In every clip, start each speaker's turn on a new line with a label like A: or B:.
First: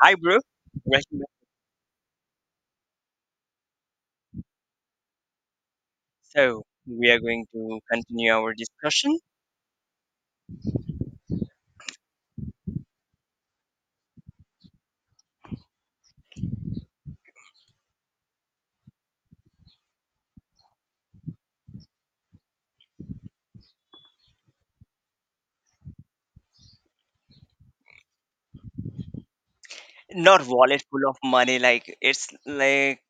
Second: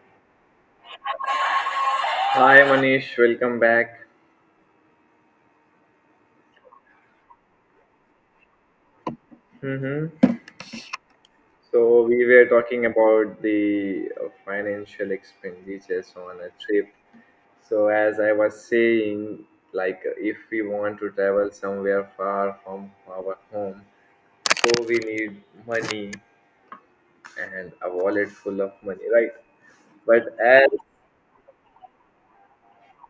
A: Hi, bro. Welcome back.
B: Hi Manish, welcome back.
A: So, we are going to continue our discussion.
B: hmm So we were talking about the financial expenditures on a trip. So as I was saying, like if we want to travel somewhere far from our home, so we need money and a wallet full of money, right? But
A: Not
B: as
A: wallet full of money, like it's like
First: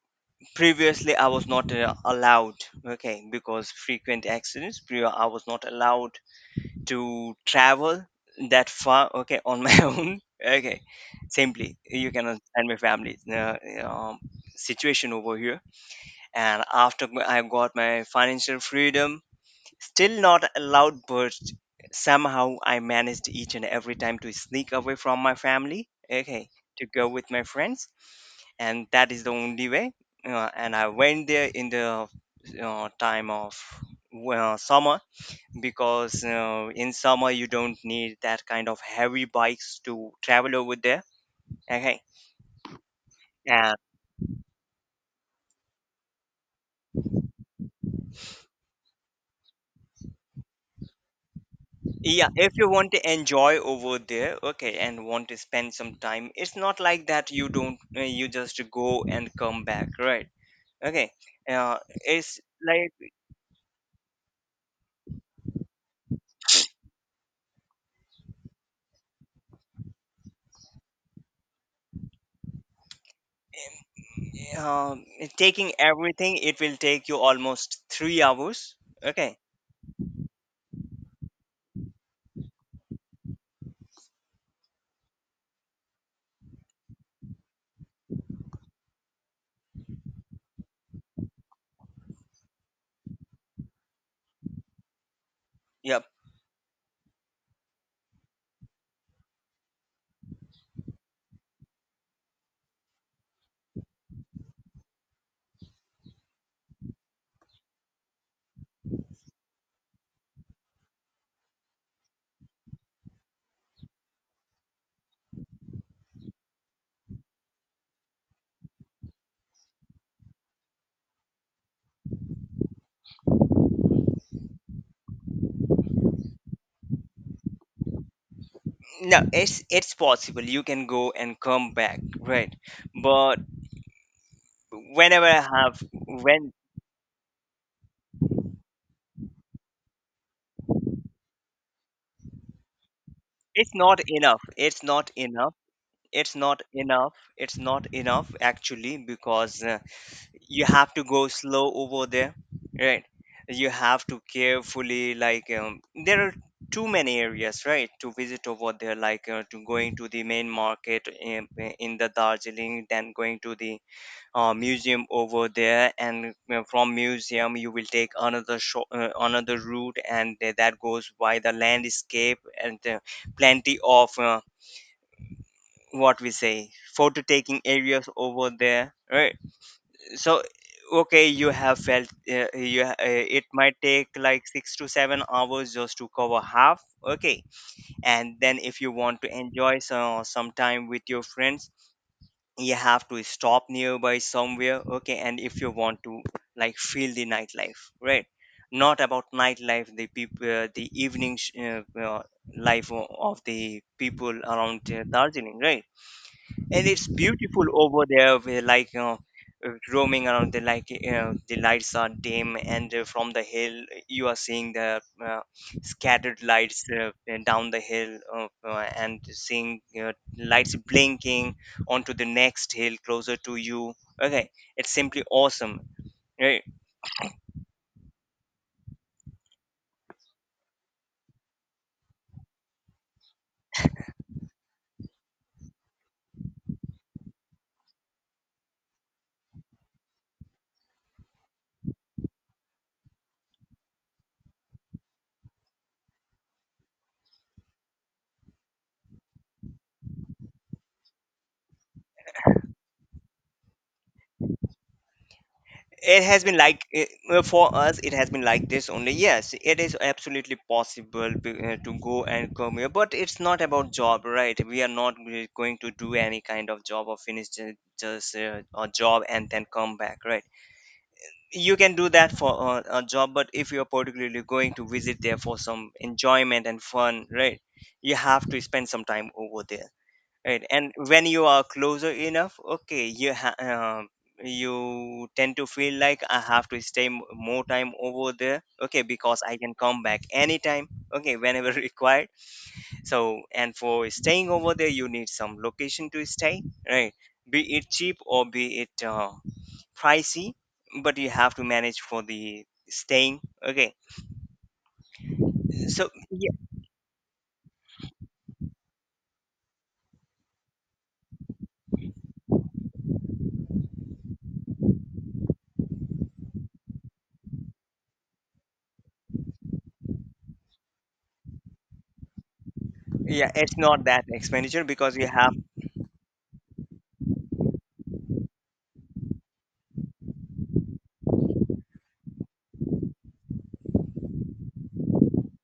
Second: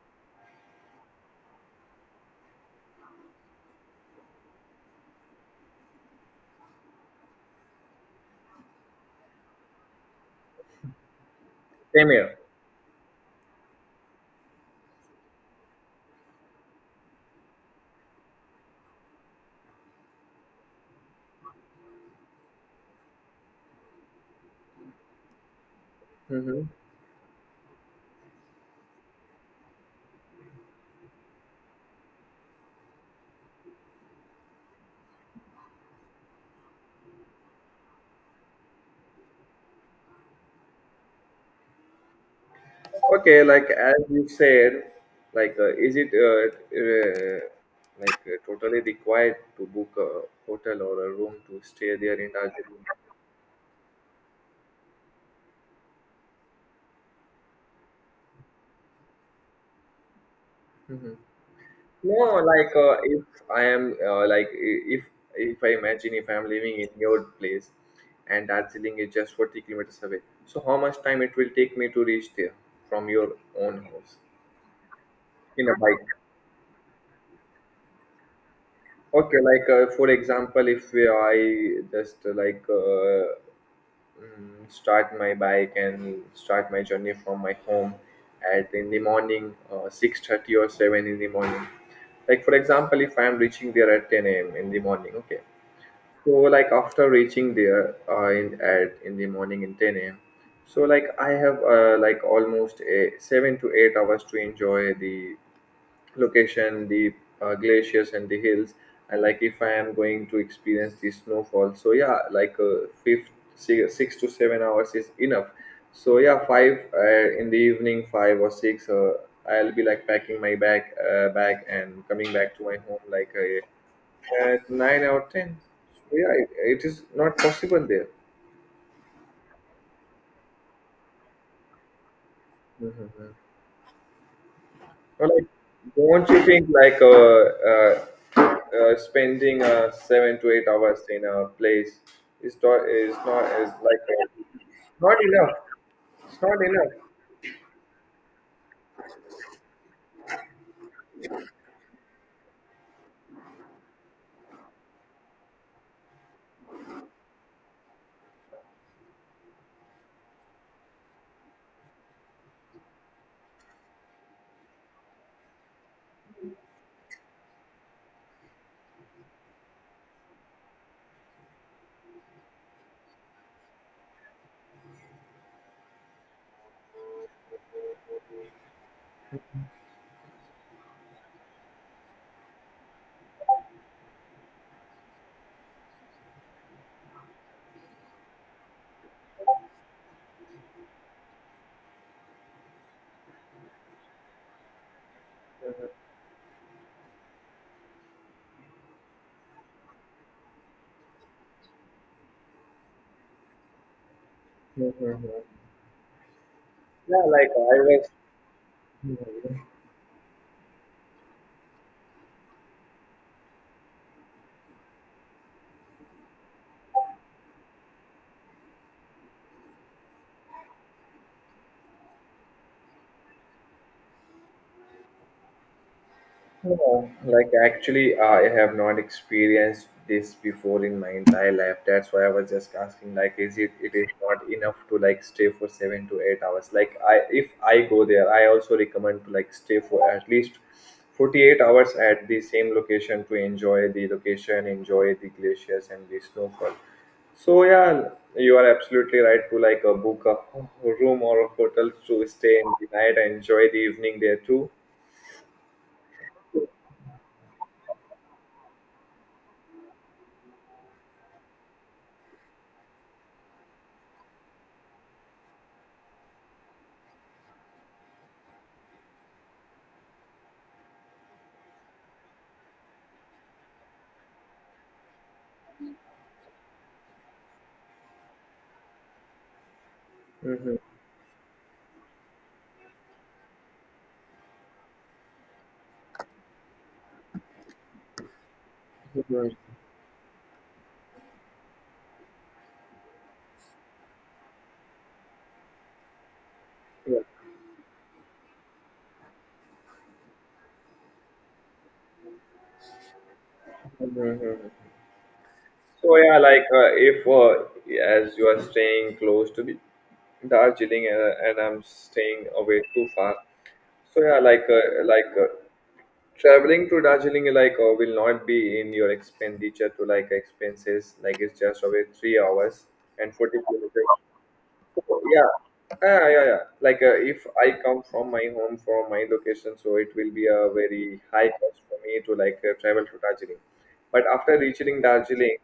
A: previously I was not allowed, okay, because frequent accidents, I was not allowed to travel that far, okay, on my own, okay, simply.
B: Same
A: You can
B: here.
A: understand my family um, situation over here. And after I got my financial freedom, still not a loud burst. Somehow I managed each and every time to sneak away from my family, okay,
B: Mm-hmm.
A: to go with my friends, and that is the only way. And I went there in the time of well, summer because in summer you don't need that kind of heavy bikes to travel over there, okay.
B: Okay, like as you said, like is it like totally required to book a hotel or a room to stay there
A: Yeah,
B: in
A: if you
B: Darjeeling?
A: want to enjoy over there, okay, and want to spend some time, it's not like that you don't, you just go and come back, right? Okay,
B: Mhm.
A: uh,
B: No,
A: it's
B: like
A: like
B: if I am like if I imagine if I am living in your place, and Darjeeling is just 40 kilometers away, so how much time it will take me to reach there from your own house
A: um,
B: in
A: taking
B: a bike?
A: everything, it will take you almost 3 hours. Okay,
B: Okay, like for example, if we- I just like, start my bike and start my journey from my home at in the morning 6:30 or 7 in the morning. Like for example, if I am reaching there at 10 a.m in the morning, okay.
A: yeah,
B: So, like after reaching there in at in the morning in 10 a.m, so like I have like almost a 7 to 8 hours to enjoy the location, the glaciers and the hills, and like if I am going to experience the snowfall. So yeah, like fifth, six, 6 to 7 hours is enough. So yeah, five in the evening, five or six, I'll be like packing my bag, and coming back to my home like at nine or ten. So yeah, it is not possible there.
A: no, it's possible you can go and come back, right?
B: Mhm.
A: But whenever
B: Or,
A: I
B: like,
A: have,
B: don't you
A: when
B: think like spending 7 to 8 hours in a place is not is not is
A: it's not
B: like
A: enough, it's not
B: not enough.
A: enough, it's
B: It's not
A: not
B: enough.
A: enough, it's not enough actually because. You have to go slow over there, right. You have to carefully, like, there are too many areas, right, to visit over there, like to going to the main market in the Darjeeling, then going to the museum over there, and from museum you will take another another route and that goes by the landscape, and plenty of what we say photo taking areas over there, right? So, okay, you have felt, it might take like 6 to 7 hours just to cover half, okay. And then if you want to enjoy some time with your friends, you have to stop nearby somewhere, okay. And if you want to like feel the nightlife, right, not about nightlife, the people, the evening life of the people around
B: Mhm.
A: Darjeeling, right? And it's
B: Yeah, like
A: beautiful
B: I
A: over there, where, like, you know,
B: was.
A: roaming around, the, like, you know, the lights are dim, and from the hill you are seeing the scattered lights down the hill, and seeing lights blinking onto the next hill closer to you, okay. It's simply awesome. Uh,
B: No, like actually, I have not experienced this before in my entire life. That's why I was just asking, like, is it is not enough to like stay for 7 to 8 hours? Like, I if I go there, I also recommend to like stay for at least 48 hours at the same location to enjoy the location, enjoy the glaciers and the snowfall. So yeah, you are absolutely right to like book a room or a hotel to stay in the night and enjoy the evening there too.
A: it has been like for us it has been like this only. Yes, it is absolutely possible to go and come here, but it's not about job, right? We are not really going to do any kind of job or finish just a job and then come back, right? You can do that for a job, but if you're particularly going to visit there for some enjoyment and fun, right, you have to spend some time over there. Right, and when you are closer enough, okay, you tend to feel like I have to stay more time over there, okay, because
B: Mhm.
A: I can come back anytime, okay, whenever required. So, and for staying over there, you need some location to stay, right? Be it cheap or be it pricey, but you have to manage for the staying, okay.
B: Mhm.
A: So,
B: So yeah,
A: yeah,
B: like if as you are staying close to the Darjeeling and I'm staying away too far, so yeah, like traveling to Darjeeling will not be in your expenditure to like expenses. Like, it's just away 3 hours and
A: yeah,
B: forty
A: it's not
B: kilometers
A: that expenditure because you have,
B: Yeah, yeah, yeah, yeah, like if I come from my home from my location, so it will be a very high cost for me to like travel to Darjeeling. But after reaching Darjeeling,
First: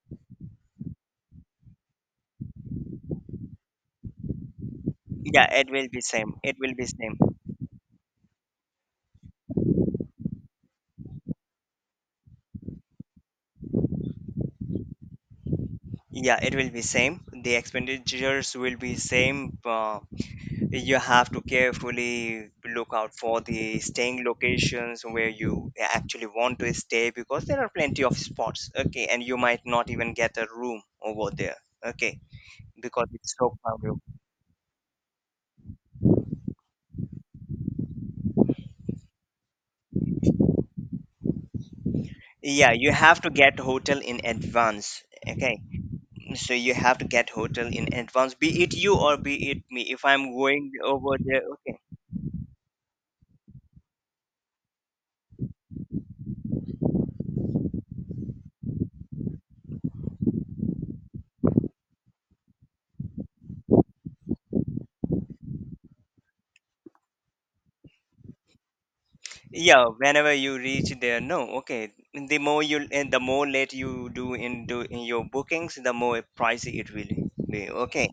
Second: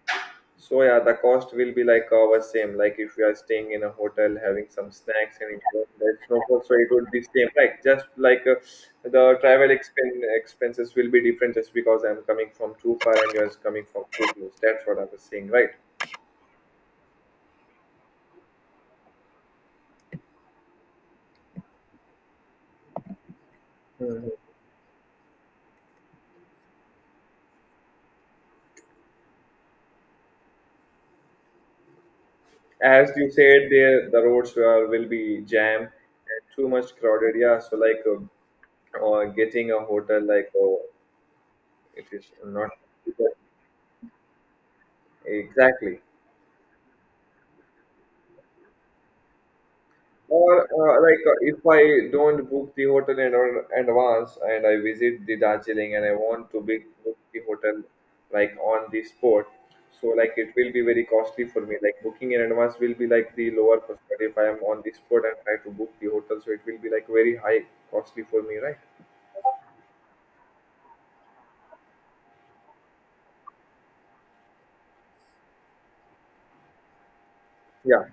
B: so yeah, the cost will be like our same, like if you are staying in a hotel having some snacks
A: yeah,
B: and
A: it will
B: enjoying
A: be
B: the
A: same, it
B: snowfall, so
A: will be
B: it would
A: same.
B: be same like just like the travel expenses will be different just because I'm coming from too far and you're coming from too close. That's what I was saying,
A: Yeah, it will be same. The expenditures will be same. You have to carefully look out for the staying
B: right?
A: locations where you actually want to stay, because there are plenty of spots. Okay, and you might not even get a room over there. Okay,
B: As
A: because
B: you
A: it's so
B: said,
A: crowded.
B: there the will be jammed and too much crowded, yeah. So, like or getting a hotel, like, oh, it is not.
A: Yeah, you have to get hotel in advance. Okay,
B: Exactly.
A: so you have to get hotel in advance, be it you or be it me. If I'm
B: Or
A: going over
B: like
A: there,
B: if
A: okay,
B: I don't book the hotel in advance and I visit the Darjeeling, and I want to be, book the hotel like on the spot, so like it will be very costly for me. Like, booking in advance will be like the lower cost, but if I am on the spot and try to book the hotel, so it will be like very high costly for me, right?
A: yeah, whenever you reach there, no, okay, the more you and the more late you do in your bookings, the more pricey it will be,
B: Yeah.
A: okay.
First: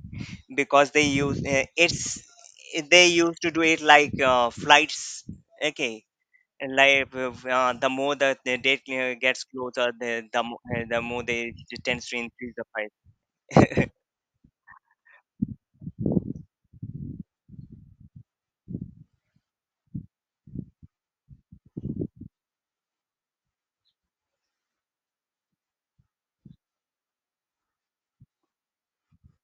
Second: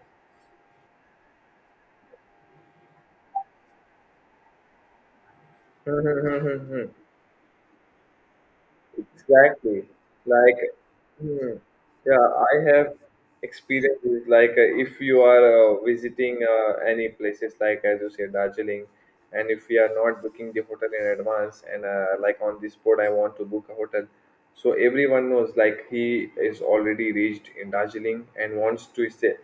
A: Because they use it's they used to do it like flights,
B: Hmm,
A: okay.
B: hmm, hmm, hmm,
A: And
B: hmm.
A: like the more the date gets
B: Exactly.
A: closer, the the,
B: Like,
A: mo- uh, the more
B: hmm.
A: they tends to
B: Yeah, I
A: increase the
B: have
A: price.
B: experience is like if you are visiting any places like as you say Darjeeling, and if we are not booking the hotel in advance, and like on this board I want to book a hotel, so everyone knows like he is already reached in Darjeeling and wants to stay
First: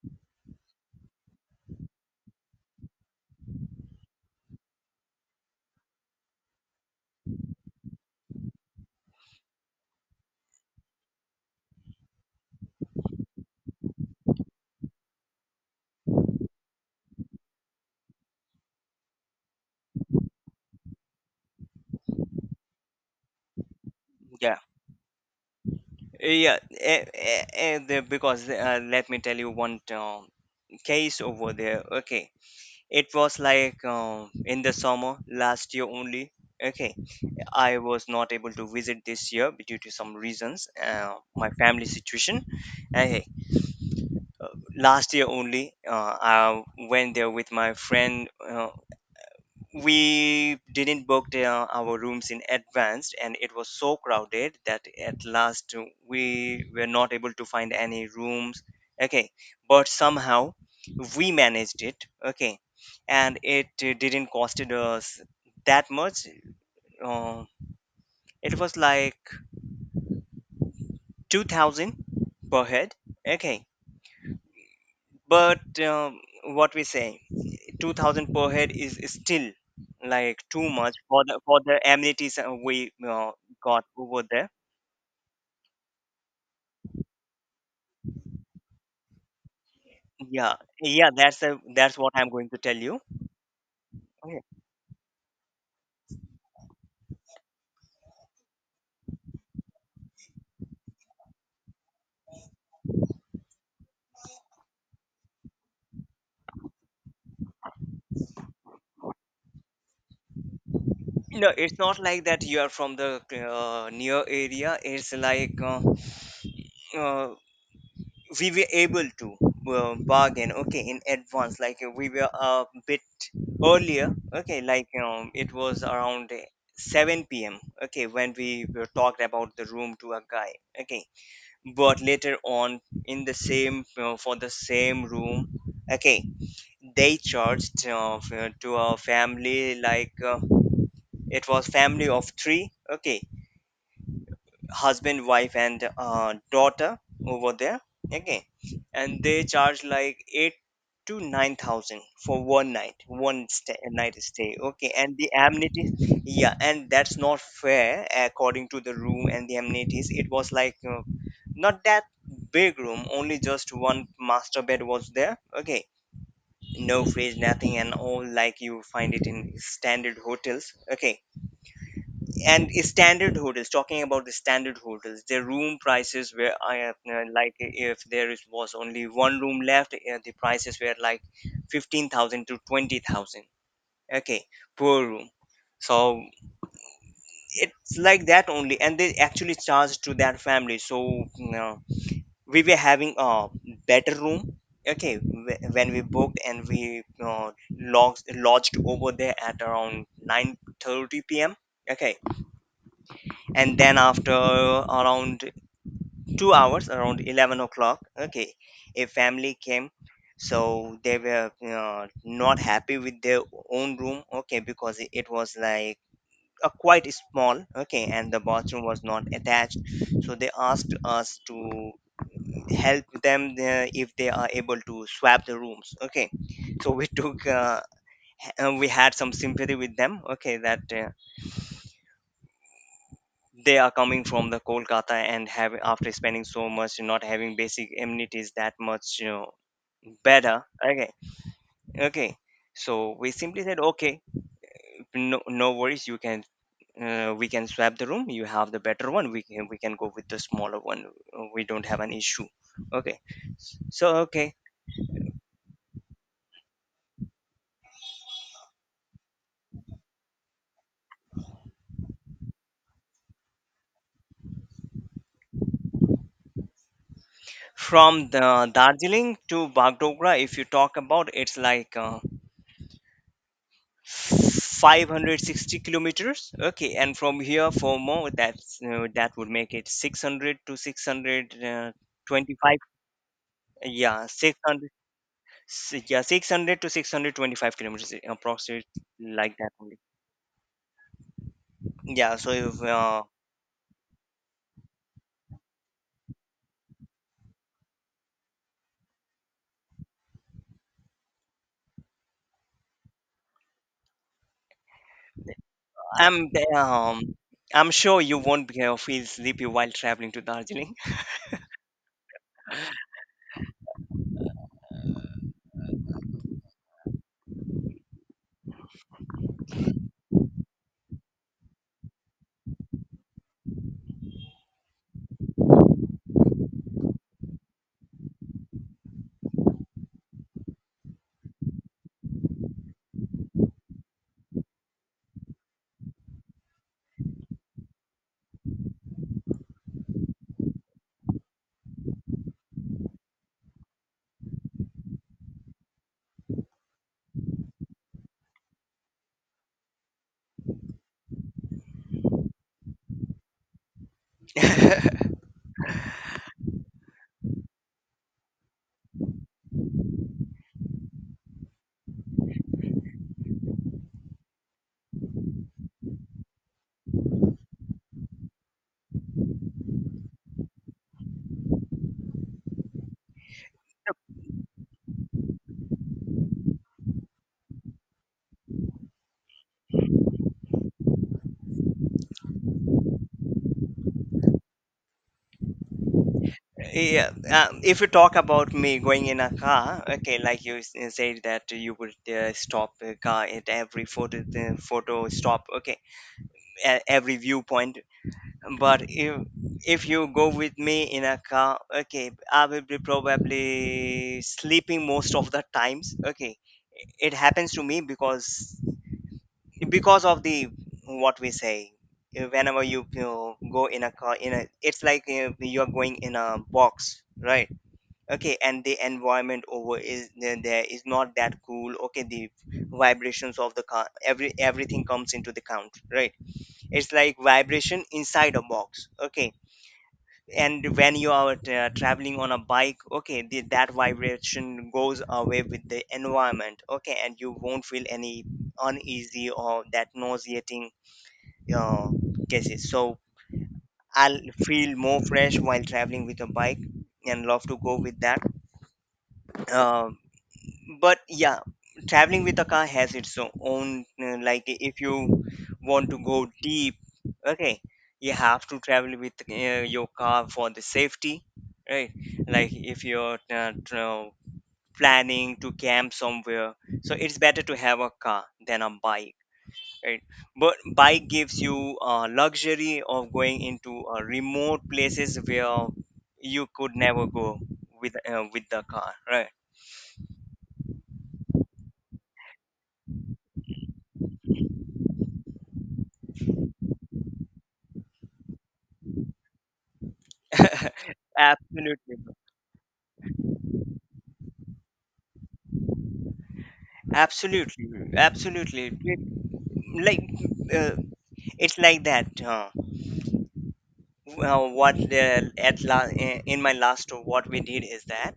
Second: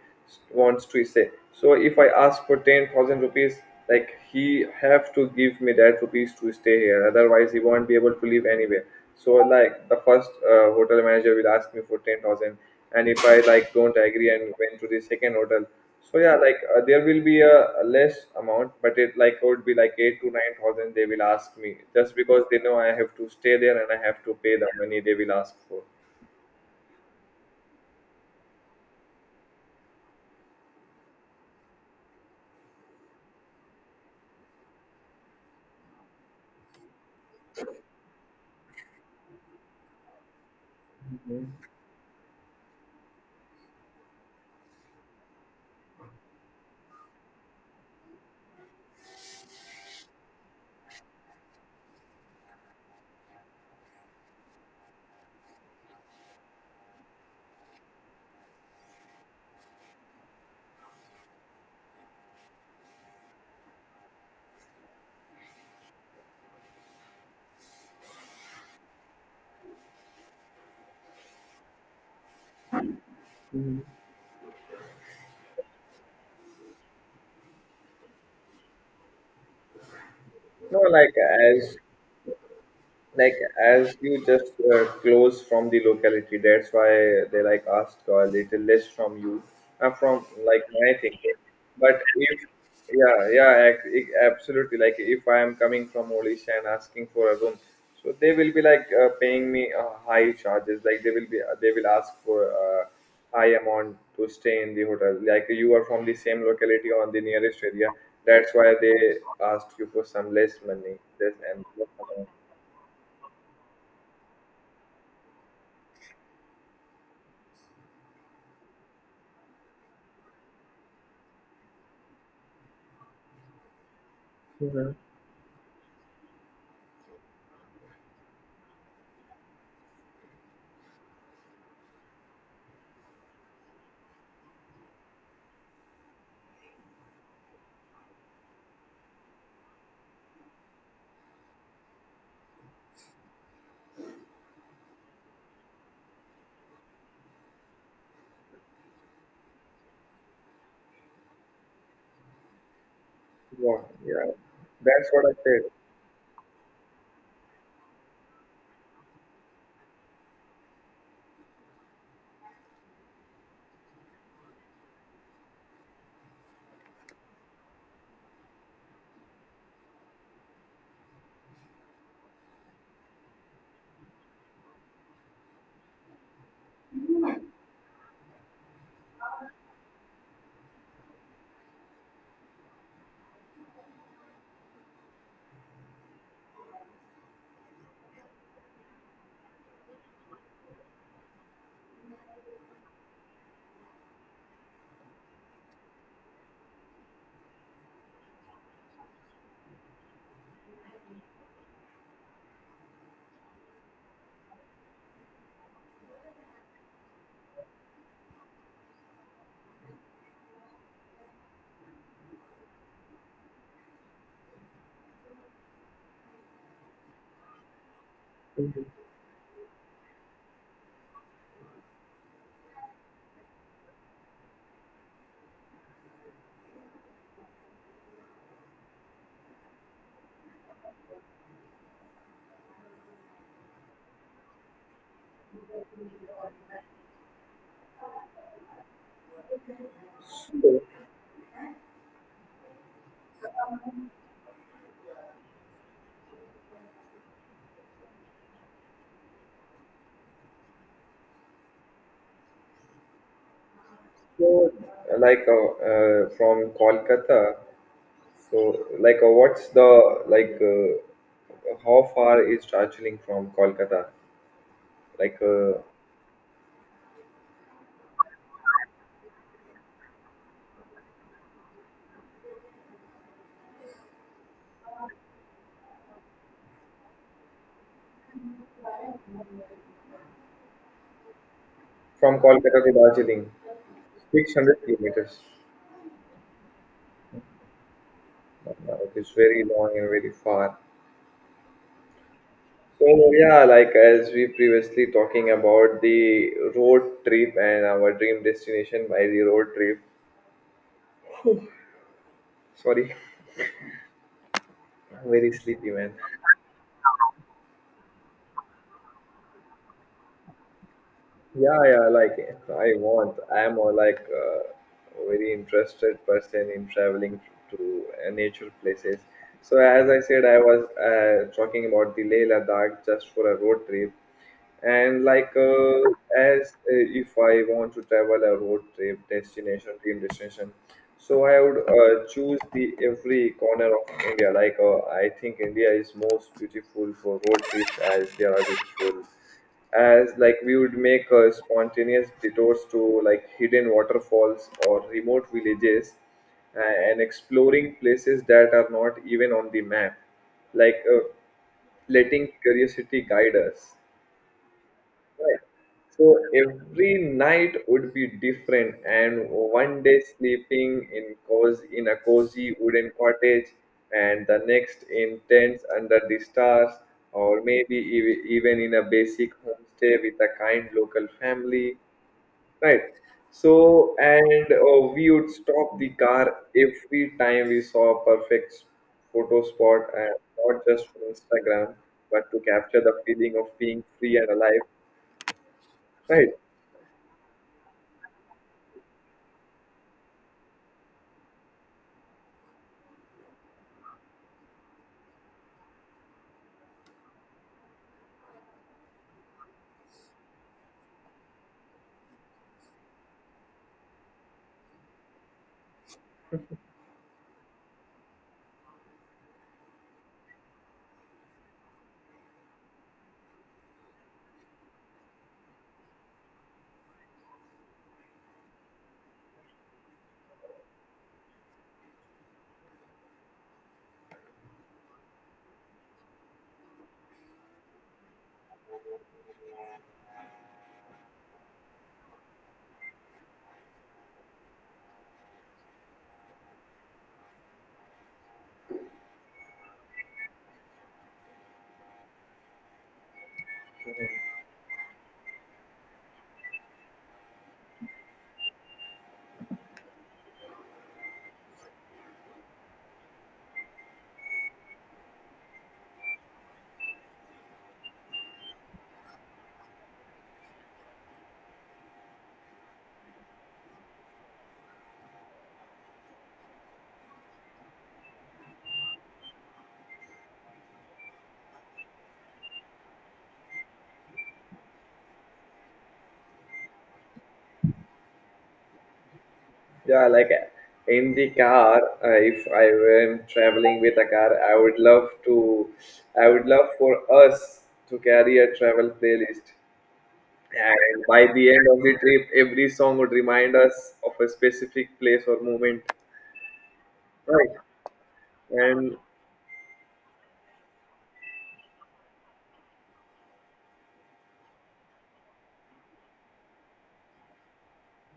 B: wants to stay So if I ask for 10,000 rupees, like he have to give me that rupees to stay here, otherwise he won't be able to live anywhere. So like the first hotel manager will ask me for 10,000, and if I like don't agree and went to the second hotel, so yeah, like there will be a, less amount, but it like would be like 8 to 9 thousand they will ask me just because they know I have to stay there and I have to pay
A: yeah
B: the money they will ask for.
A: yeah eh, eh, eh, the- because let me tell you one case over there, okay. It was like in the summer last year only. Okay, I was not able to visit this year due to some reasons, my family situation. Okay, last year only, I went there with my friend. We didn't book the, our rooms in advance, and it was so crowded that at last we were not able to find any rooms, okay. But somehow we managed it, okay. And it didn't cost us that much, uh, it was like 2,000 per head, okay. But what we say, 2,000 per head is still like too
B: No,
A: much
B: like
A: for
B: as
A: the amenities we
B: like
A: got
B: you
A: over there.
B: just close from the locality, that's why they like asked a little less from you from
A: Yeah,
B: like my
A: yeah,
B: thinking.
A: that's the that's
B: But
A: what I'm
B: if,
A: going to tell you.
B: yeah, yeah,
A: Okay.
B: absolutely, like if I am coming from Odisha and asking for a room, so they will be like paying me high charges, like they will ask for high amount to stay in the hotel, like you are from the same locality on the nearest area, that's why they asked you for some less money, this
A: No,
B: and
A: it's not
B: less
A: like that you are from the near area. It's like uh, we were able to bargain, okay, in advance. Like we were a bit earlier, okay, like
B: amount.
A: it was around 7 p.m., okay, when we were talked about the room to a guy, okay. But later on, in the same for the same room, okay, they charged to a family, like it was family of three, okay, husband, wife, and daughter over there, okay. And they charge like 8 to 9000 for one night, one stay,
B: Yeah,
A: night
B: yeah,
A: stay, okay,
B: that's
A: and
B: what
A: the
B: I
A: amenities, yeah. And that's not fair. According to the room and the amenities, it was like not that big room, only just one master bed was there, okay, no fridge, nothing, and all like you find it in standard hotels, okay. And standard hotels, talking about the standard hotels, their room prices were like if there is, was only one room left, the prices were like 15,000 to 20,000, okay, per room. So it's like that only, and they actually charge to that family. So, you know, we were having a better room, okay, when we booked, and we lodged over there at around 9:30 p.m., okay. And then after around 2 hours, around 11 o'clock, okay, a family came, so they were not happy with their own room, okay, because it was like a quite small, okay, and the bathroom was not attached. So they asked us to help them, if they are able to swap the rooms, okay. So we took we had some sympathy with them, okay, that they are coming from the Kolkata and have, after spending so much, not having basic amenities that much, you know, better,
B: said. So,
A: okay. Okay, so we simply said, okay, no, no worries, you can we can swap the room, you have the better one, we can go with the smaller one. We don't have an issue, okay. So, okay,
B: so like from Kolkata, so like what's the like how far is Darjeeling from Kolkata? Like
A: from the Darjeeling to Bagdogra, if you talk about, it's like 560 kilometers, okay. And from here for more, that's that would make it 600 to
B: from
A: 625.
B: Kolkata to Darjeeling,
A: Yeah,
B: 600
A: 600.
B: kilometers.
A: Yeah, 600 to 625 kilometers, approximately,
B: It's
A: like
B: very
A: that
B: long
A: only.
B: and very far.
A: Yeah, so if,
B: So yeah, like as we previously talking about the road trip and our dream destination by the road trip. Sorry, I'm very sleepy, man.
A: i'm um I'm sure you won't be, feel sleepy while traveling to Darjeeling.
B: Yeah, yeah, like I want. I am like a very interested person in traveling to nature places. So as I said, I was talking about the Leh Ladakh just for a road trip, and like as if I want to travel a road trip destination, dream destination, so I would choose the every corner of India. Like I think India is most beautiful for road trips as they are beautiful, as like we would make spontaneous detours to like hidden waterfalls or remote villages, and exploring places that are not even on the map, like letting curiosity guide us. Right. So every night would be different, and one day sleeping in a cozy wooden cottage, and the next in tents under the stars, or maybe even in a basic homestay with a kind local family, right? So, and we would stop the car every time we saw a perfect photo spot, and not just for Instagram, but to capture the feeling of being free and alive, right?
A: Yeah, if you talk about me going in a car, okay, like you said that you would stop a car at every photo stop, okay, at every viewpoint. But if you go with me in a car, okay, I will be probably sleeping most of the times. Okay, it happens to me because of the what we say. Whenever you, you know, go in a car, in a, it's like you're going in a box, right? Okay, and the environment over there is not that cool. Okay, the vibrations of the car, everything comes into the count, right? It's like vibration inside a box. Okay, and when you are traveling on a bike, okay, that vibration goes away with the environment. Okay, and you won't feel any uneasy or that nauseating uh, cases. So I'll feel more fresh while traveling with a bike and love to go with that. Um, but yeah, traveling with a car has its own, like if you want to go deep, okay, you have to travel with your car for the safety, right? Like if you're planning to camp somewhere, so it's better to have a car than a bike, right? But bike gives you luxury of going into remote places where you could never go with the car, right?
B: Yeah, like in the car, if I am traveling with a car, I would love for us to carry a travel playlist. And by the end of the
A: absolutely.
B: trip, every song would remind us of a specific place or moment. Right.
A: Absolutely, absolutely.
B: And
A: It- Like uh, it's like that. Well, what at la- I- in my last tour, what we did is that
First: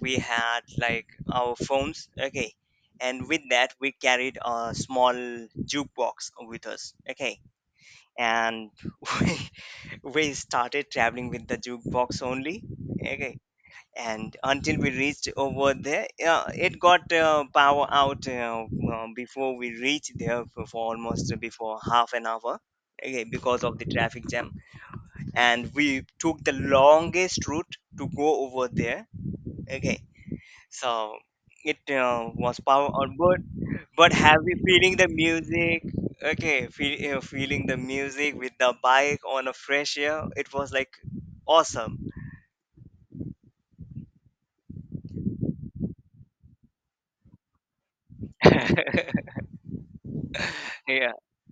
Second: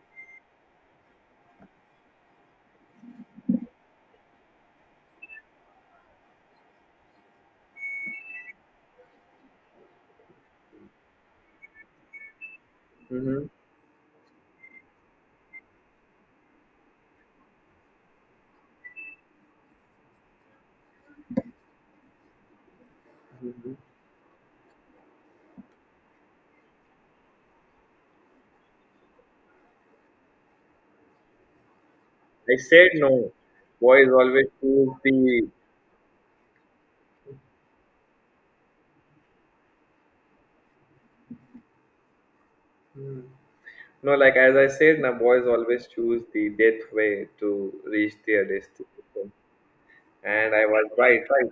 A: we had like our phones, okay, and with that we carried a small jukebox with us, okay, and we started traveling with the jukebox only, okay,
B: Mhm,
A: and until we reached over there, yeah, it got power out, before we reached there for almost before half an hour, okay, because
B: mhm.
A: of the traffic jam. And we took the longest route to go over there, okay. So it
B: I
A: was power
B: said
A: out,
B: no. Boys
A: but
B: always
A: happy
B: choose
A: feeling the
B: the.
A: music. Okay, feeling the music with the bike on a fresh air, it was like awesome.
B: Mm. No, like as I said, now boys always choose the death way to reach their destination. And I was
A: yeah,
B: right. Right.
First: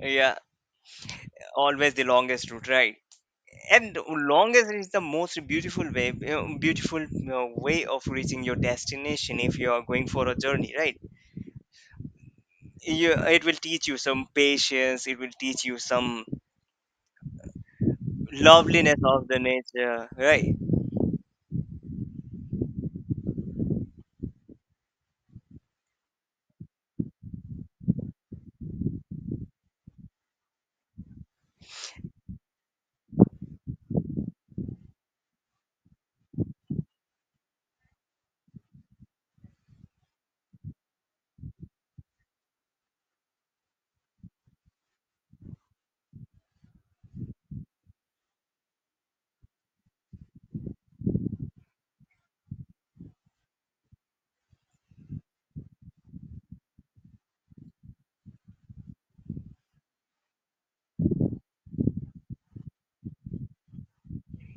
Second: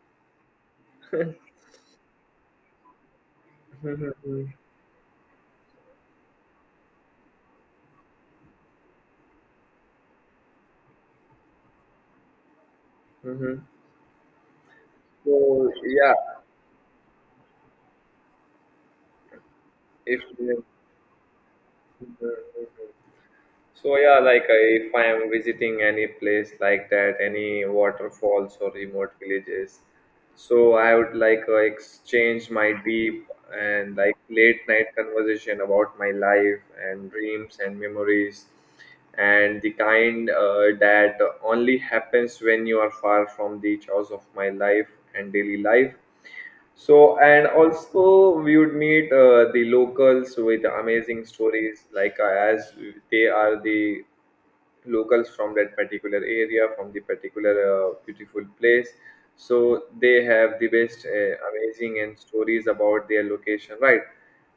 A: yeah, always the longest route, right? And
B: Mm-hmm.
A: longest is the most beautiful way, beautiful way of reaching your destination if you are going for a journey, right? You, it will
B: Mm-hmm.
A: teach you some patience, it will teach
B: So
A: you
B: yeah,
A: some loveliness of the nature,
B: if
A: right?
B: Mhm. So yeah, like if I am visiting any place like that, any waterfalls or remote villages, so I would like exchange my deep and like late night conversation about my life and dreams and memories, and the kind that only happens when you are far from the chores of my life and daily life. So, and also we would meet the locals with amazing stories, like as they are the locals from that particular area, from the particular beautiful place. So they have the best amazing and stories about their location, right?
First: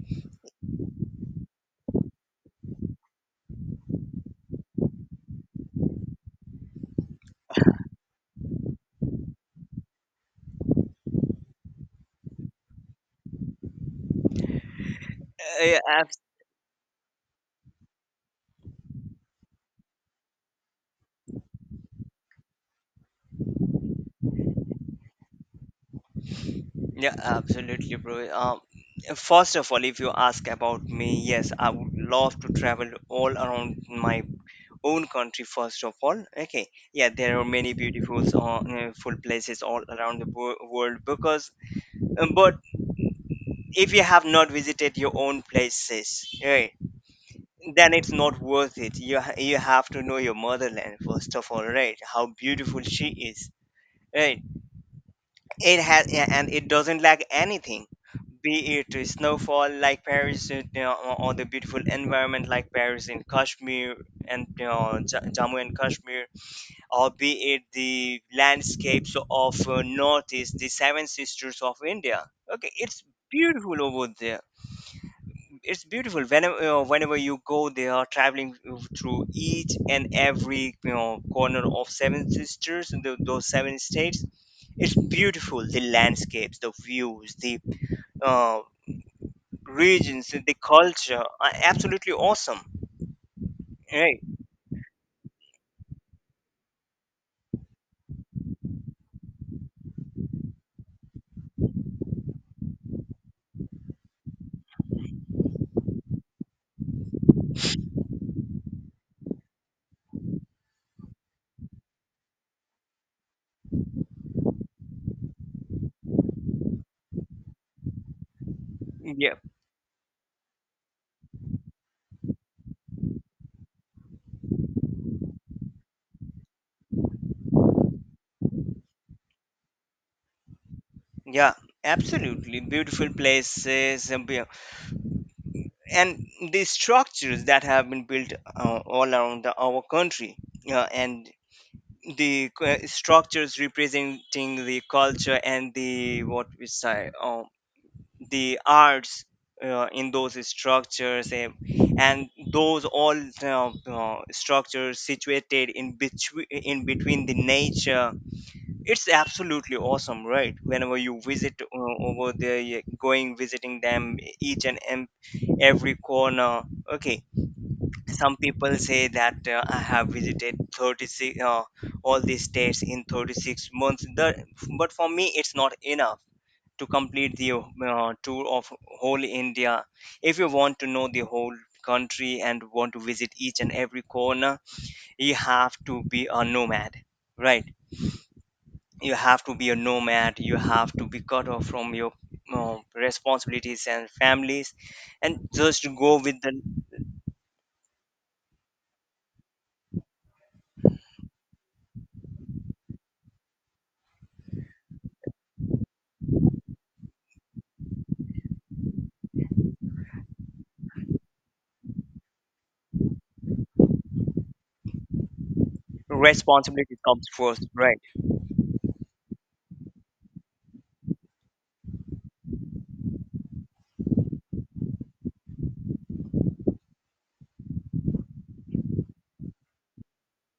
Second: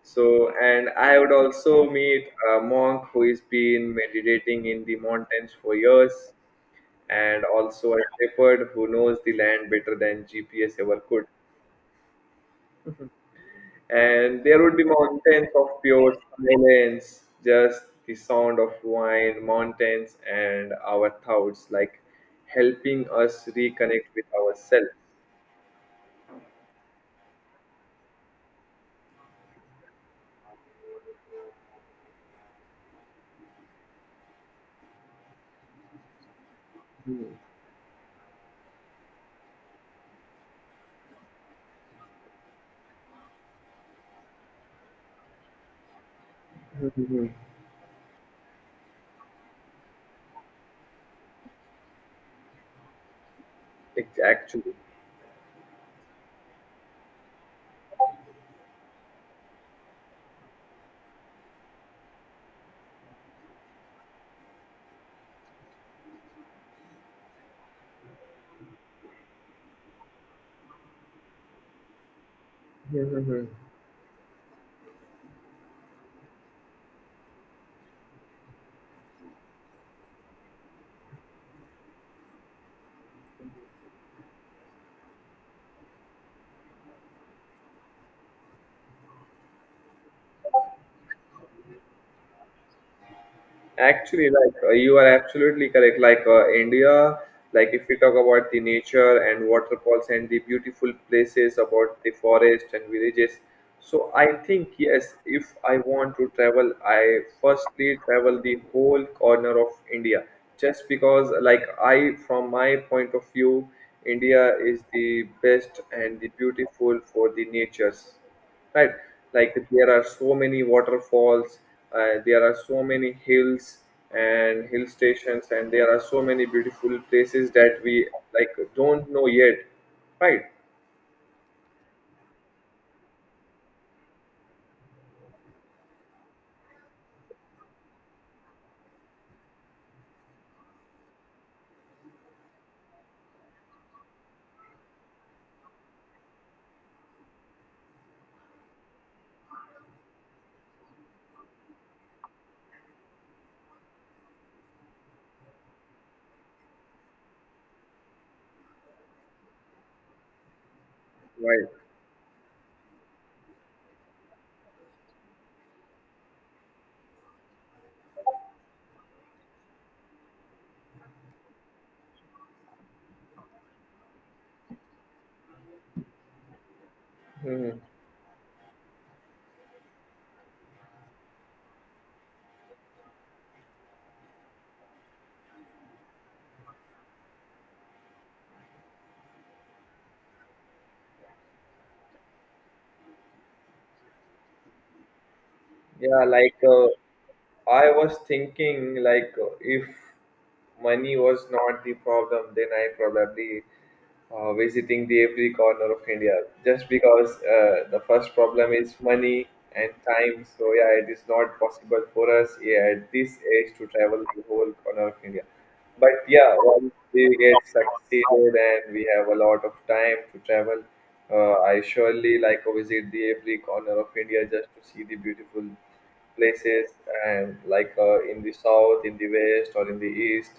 B: So, and I would also meet a monk who has been meditating in the mountains for years, and also a shepherd who knows the land better than GPS ever could. And there would be mountains
A: Uh,
B: of
A: yeah,
B: pure
A: abs-
B: silence, just the sound of wine, mountains, and our thoughts, like helping us reconnect with ourselves.
A: yeah, absolutely, bro. um, First of all, if you ask about me, yes, I would love to travel all around my own country first of all, okay. Yeah,
B: Mhm.
A: there are many beautiful full places all around the world, because but if you have not visited your own places, right,
B: Mhm.
A: then it's not worth it. You you have to know your motherland first of all, right? How beautiful she is,
B: It's
A: right?
B: actually.
A: It and it doesn't lack anything, be it a snowfall like Paris, you know, or the beautiful environment like Paris in Kashmir, and you know, Jammu and Kashmir, or be it the landscapes of northeast, the seven sisters of India. Okay,
B: Hmm,
A: it's
B: hmm, hmm.
A: beautiful over there. It's beautiful whenever whenever you go there traveling through each and every, you know, corner of seven sisters and those seven states. It's beautiful, the landscapes, the views, the uh, regions, the culture are absolutely awesome, right?
B: Actually, like you are absolutely correct. India, like if we talk about the nature and waterfalls and the beautiful places about the forest and villages, so I think yes, if I want to travel, I firstly travel the whole corner of India, just because like I, from my point of view, India is the best and the beautiful for the natures, right.
A: Yeah,
B: Like there are so many waterfalls. There are so many hills and hill stations, and there are so many beautiful places that we, like don't know yet, right.
A: yeah, absolutely beautiful places. And the structures that have been built all around our country, and the structures representing the culture and the what we say, the arts, in those structures, and those all structures situated in between the nature. It's absolutely awesome, right? Whenever you visit
B: Right.
A: over there, you going visiting them, each and every corner. Okay, some people say that I have visited 36 all these states in 36 months but for me it's not enough to complete the
B: Hmm.
A: tour of whole India. If you want to know the whole country and want to visit each and every corner, you have to be a nomad, right? You have to be a nomad, you have to be cut off from your responsibilities and families and just go
B: Yeah.
A: with the
B: I was thinking if money was not the problem, then I probably visiting the every corner of India, just because the first problem is money and time. So yeah, it is not possible for us, yeah, at this age to travel the whole corner of India. But yeah, once
A: responsibility. Comes
B: we get
A: first, right?
B: succeeded and we have a lot of time to travel, I surely like to visit the every corner of India just to see the beautiful places, and in the south, in the west, or in the east.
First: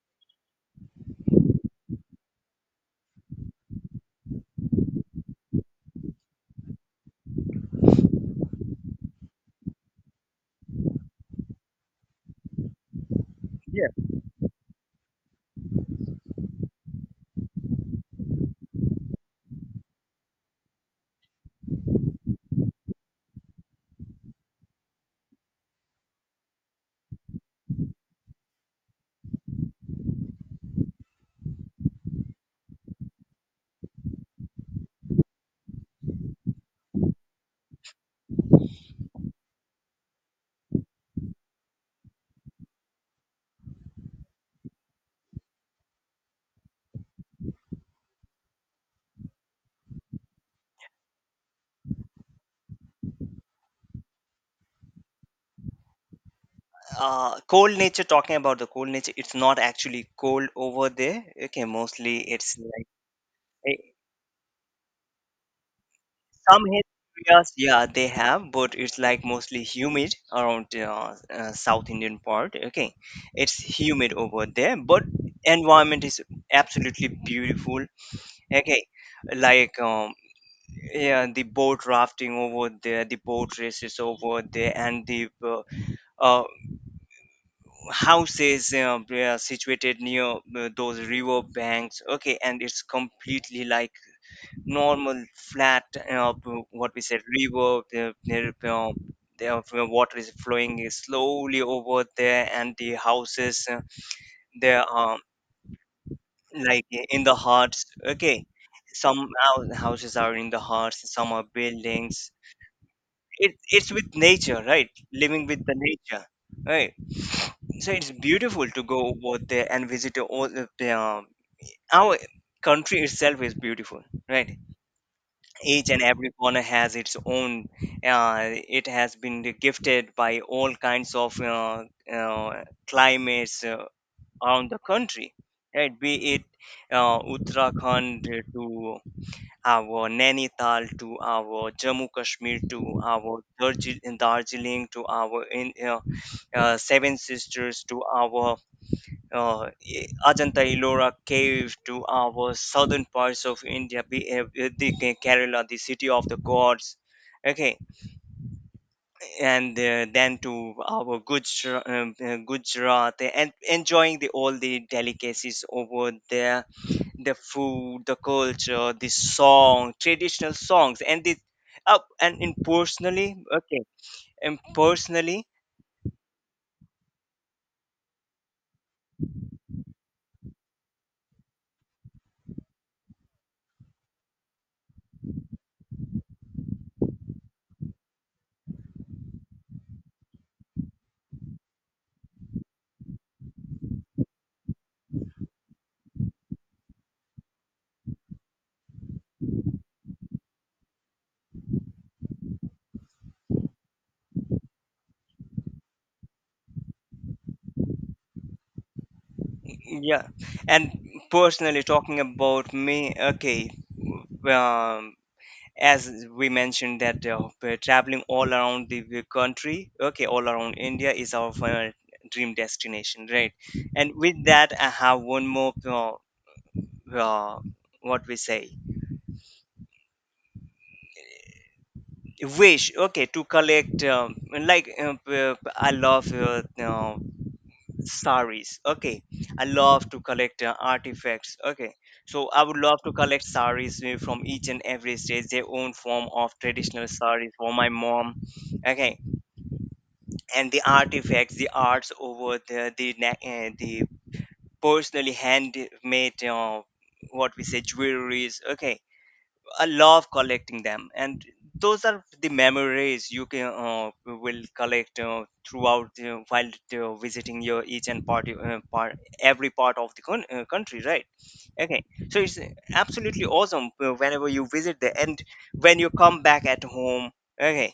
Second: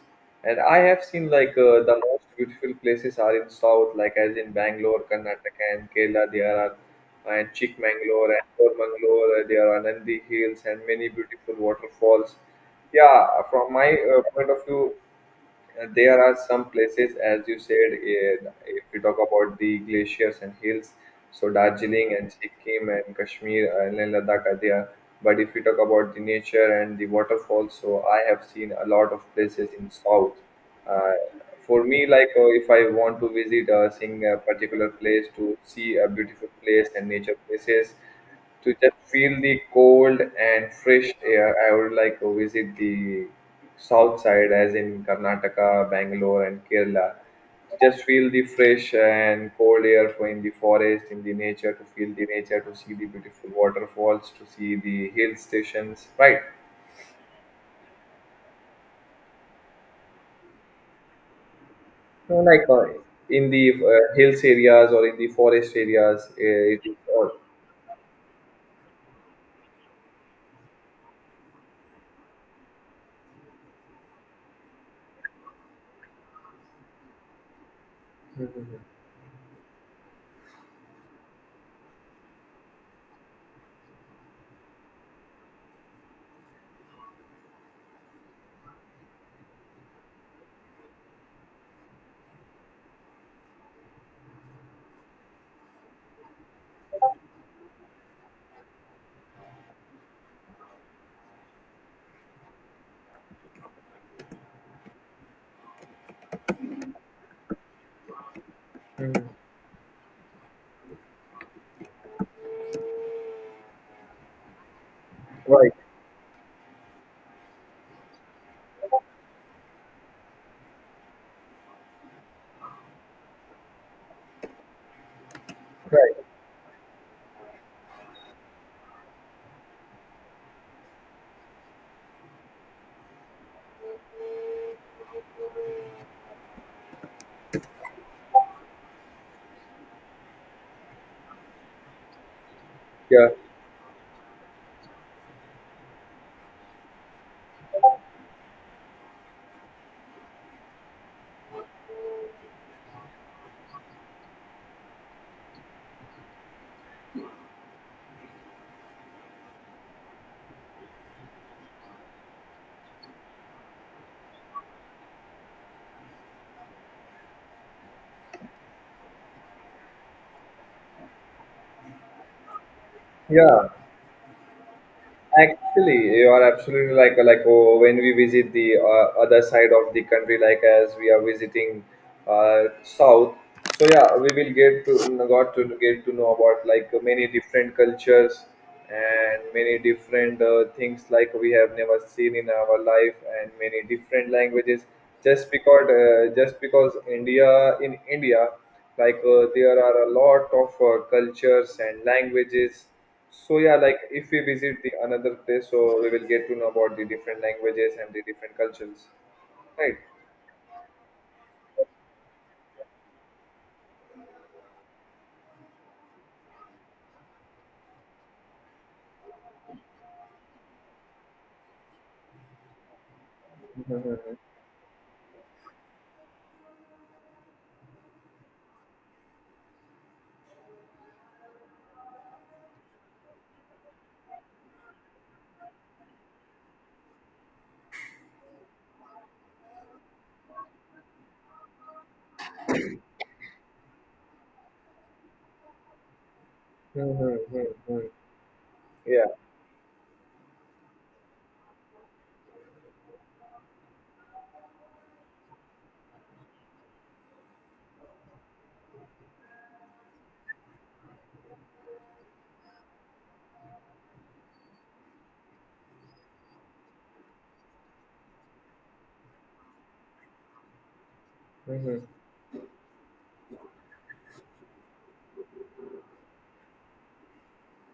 B: And I have seen the most beautiful places are in south, like as in Bangalore, Karnataka, and Kerala. There are and Chikmagalur and Mangalore. There are Nandi Hills and many beautiful waterfalls. Yeah, from my
A: Yes.
B: point of view, there are some places, as you said, if we talk about the glaciers and hills, so Darjeeling and Sikkim and Kashmir and Ladakh are there. But if we talk about the nature and the waterfalls, so I have seen a lot of places in South. Uh, for me, if I want to visit seeing a particular place to see a beautiful place and nature places, to just feel the cold and fresh air, I would like to visit the south side, as in Karnataka, Bangalore, and Kerala. To just feel the fresh and cold air for in the forest, in the nature, to feel the nature, to see the beautiful waterfalls, to see the hill stations, right?
A: Cold nature, talking about the cold nature, it's not actually cold over there. Okay, mostly
B: So,
A: it's like,
B: in the
A: eh,
B: hills areas or in the forest areas,
A: some
B: it
A: heat
B: is all.
A: areas yeah they have, but it's like mostly humid around south Indian part, okay. It's humid over there, but environment is absolutely beautiful. Okay, like yeah, the boat rafting over there, the boat races over there, and the uh, houses, they are situated near those river banks. Okay, and it's completely like normal flat. What we said, river. The water is flowing slowly over there, and the houses, there are like in the huts, okay,
B: Mm.
A: some houses are in the huts, some are buildings. It's with nature, right, living with
B: Right,
A: the nature, right? So it's beautiful to go over there and visit all our country itself is beautiful, right? Each and
B: right.
A: every corner has its own, uh, it has been gifted by all kinds of climates around the country, right? Be it Uttarakhand, to our Nainital, to our Jammu Kashmir, to
B: Yeah,
A: our Darjeeling, to our in, Seven Sisters, to our Ajanta Ellora cave, to our southern parts of India, the Kerala, the city of the gods. Okay, and then to our Gujarat, Gujarat, and enjoying the all the delicacies over there, the food, the culture, the song, traditional songs, and the up and in personally,
B: yeah.
A: okay, and personally,
B: Actually, you are absolutely oh, when we visit the other side of the country, like as we are visiting south. So yeah, we will get to got to get to know about like many different cultures and many different things like we have never seen in our life, and many different languages. Just because India in India, there are a lot of cultures and languages. So yeah, like if we visit the another place, so we will get to know about the different languages and the different cultures, right?
A: yeah, and personally talking about me, okay, um, as we mentioned that we're traveling all around the country, okay, all around India is our dream destination, right? And
B: Mm-hmm.
A: with that, I have one more, uh, what we say, wish, okay, to collect, like I love saris, okay, I love to collect artifacts, okay. So I would love to collect saris from each and every state, their own form of traditional
B: Hmm.
A: saris for my mom, okay.
B: Yeah.
A: And the artifacts, the arts over the personally handmade what we say jewelries, okay, I love collecting them. And those are the memories you can will collect throughout while visiting your each and part, part every part of the country, right? Okay,
B: Mm-hmm.
A: so it's absolutely awesome whenever you visit there, and when you come back at home. Okay,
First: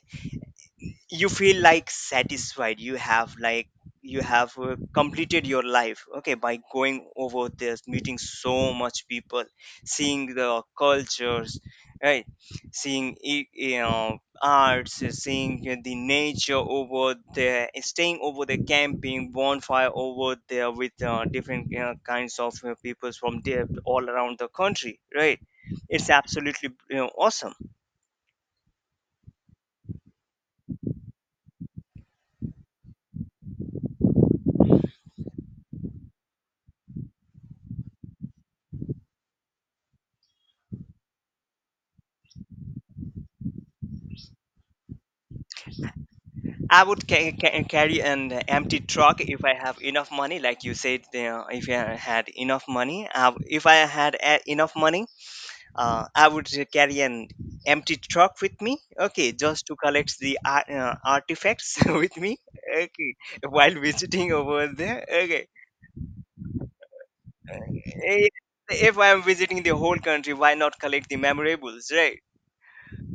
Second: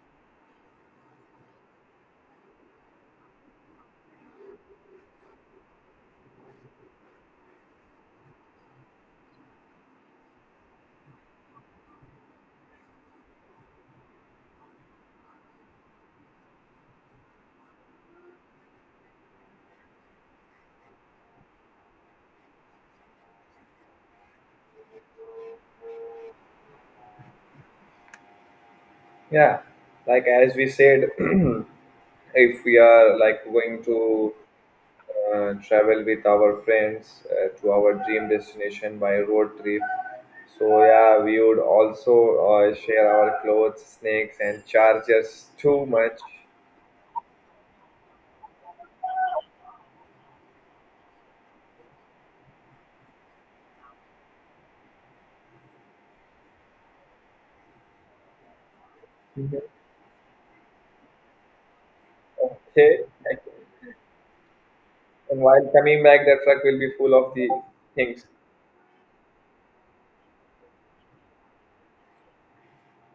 A: you feel like satisfied, you have like you have completed your life, okay, by going over this, meeting so much people, seeing the cultures, right, seeing you know, arts, seeing the nature over there, staying over there, camping, bonfire over there with different, you know, kinds of people from there all around the country, right? It's absolutely, you know, awesome.
B: Yeah. Like as we said, if we are like going to travel with our friends to our dream destination by road trip, so yeah, we would also share our clothes, snacks, and chargers too much.
A: I would carry an empty truck if I have enough money, like you said. You know, if I had enough money, if I had a- enough money, I would carry an empty truck with me. Okay, just
B: Hmm.
A: to collect the artifacts with me.
B: Okay.
A: Okay, while visiting over there.
B: And
A: Okay,
B: while coming back, the truck will be full of the things.
A: Eh, if I'm visiting the whole country, why not collect the memorables, right?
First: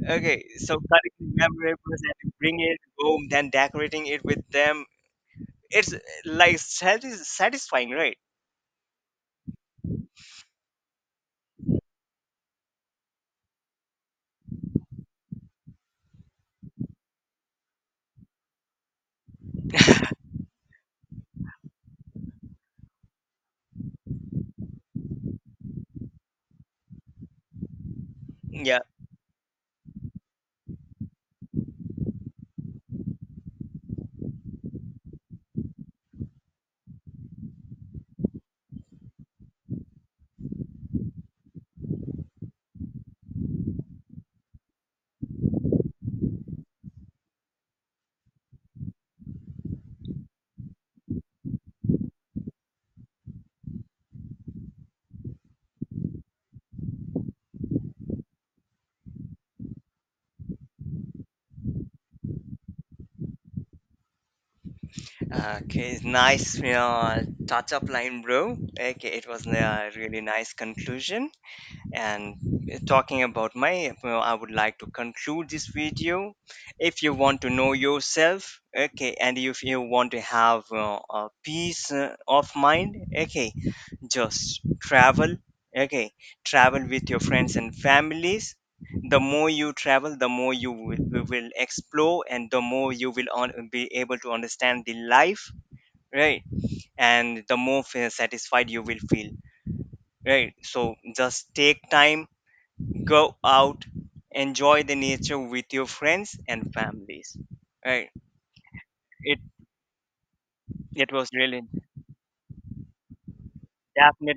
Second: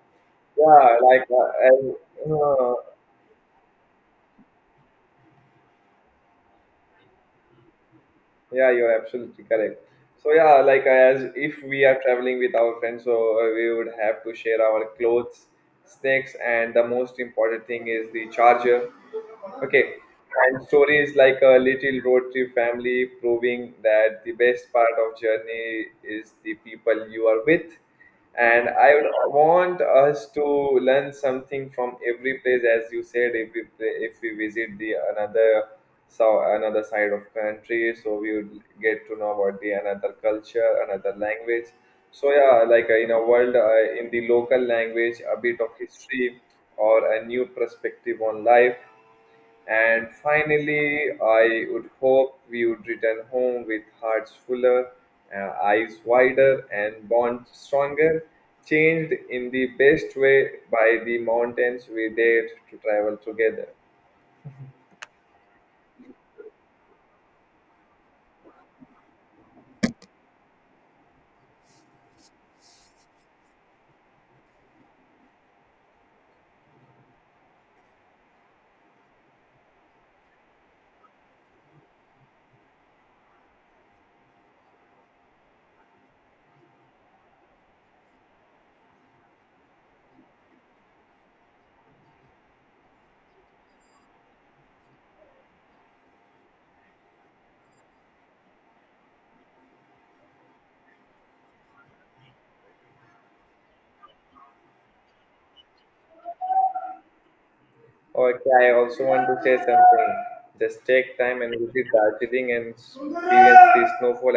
A: Okay, so
B: Yeah,
A: collect the memorables and bring
B: uh,
A: it home, then decorating it with them, it's like satisfying, right?
B: yeah, you're absolutely correct. So yeah, as if we are traveling with our friends, so we would have to share our clothes, snacks, and the most important thing is the charger. Okay, and stories, like a little road trip family, proving that the best part of journey is the people you are with. And
A: Yeah.
B: I would want us to learn something from every place, as you said, if we if we visit the another, so another side of country, so we would get to know about the another culture, another language. So yeah, in a world, in the local language, a bit of history or a new perspective on life. And finally, I would hope we would return home with hearts fuller, eyes wider, and bonds stronger, changed in the best way by the mountains we dared to travel together.
A: Okay, nice, you know, touch up line, bro. Okay, it was a really nice conclusion. And talking about my, well, I would like to conclude this video. If you want to know yourself, okay, and if you want to have a peace of mind, okay, just travel, okay. Travel with your friends and families. The more you travel, the more you will explore, and the more you will be able to understand the life, right? And the more satisfied you will feel, right? So just take time, go out, enjoy the nature with your friends and families, right?
B: Okay, I also want to
A: it
B: say something. Just
A: it
B: take
A: was
B: time and
A: really
B: visit Darjeeling and experience the snowfall.
A: definitely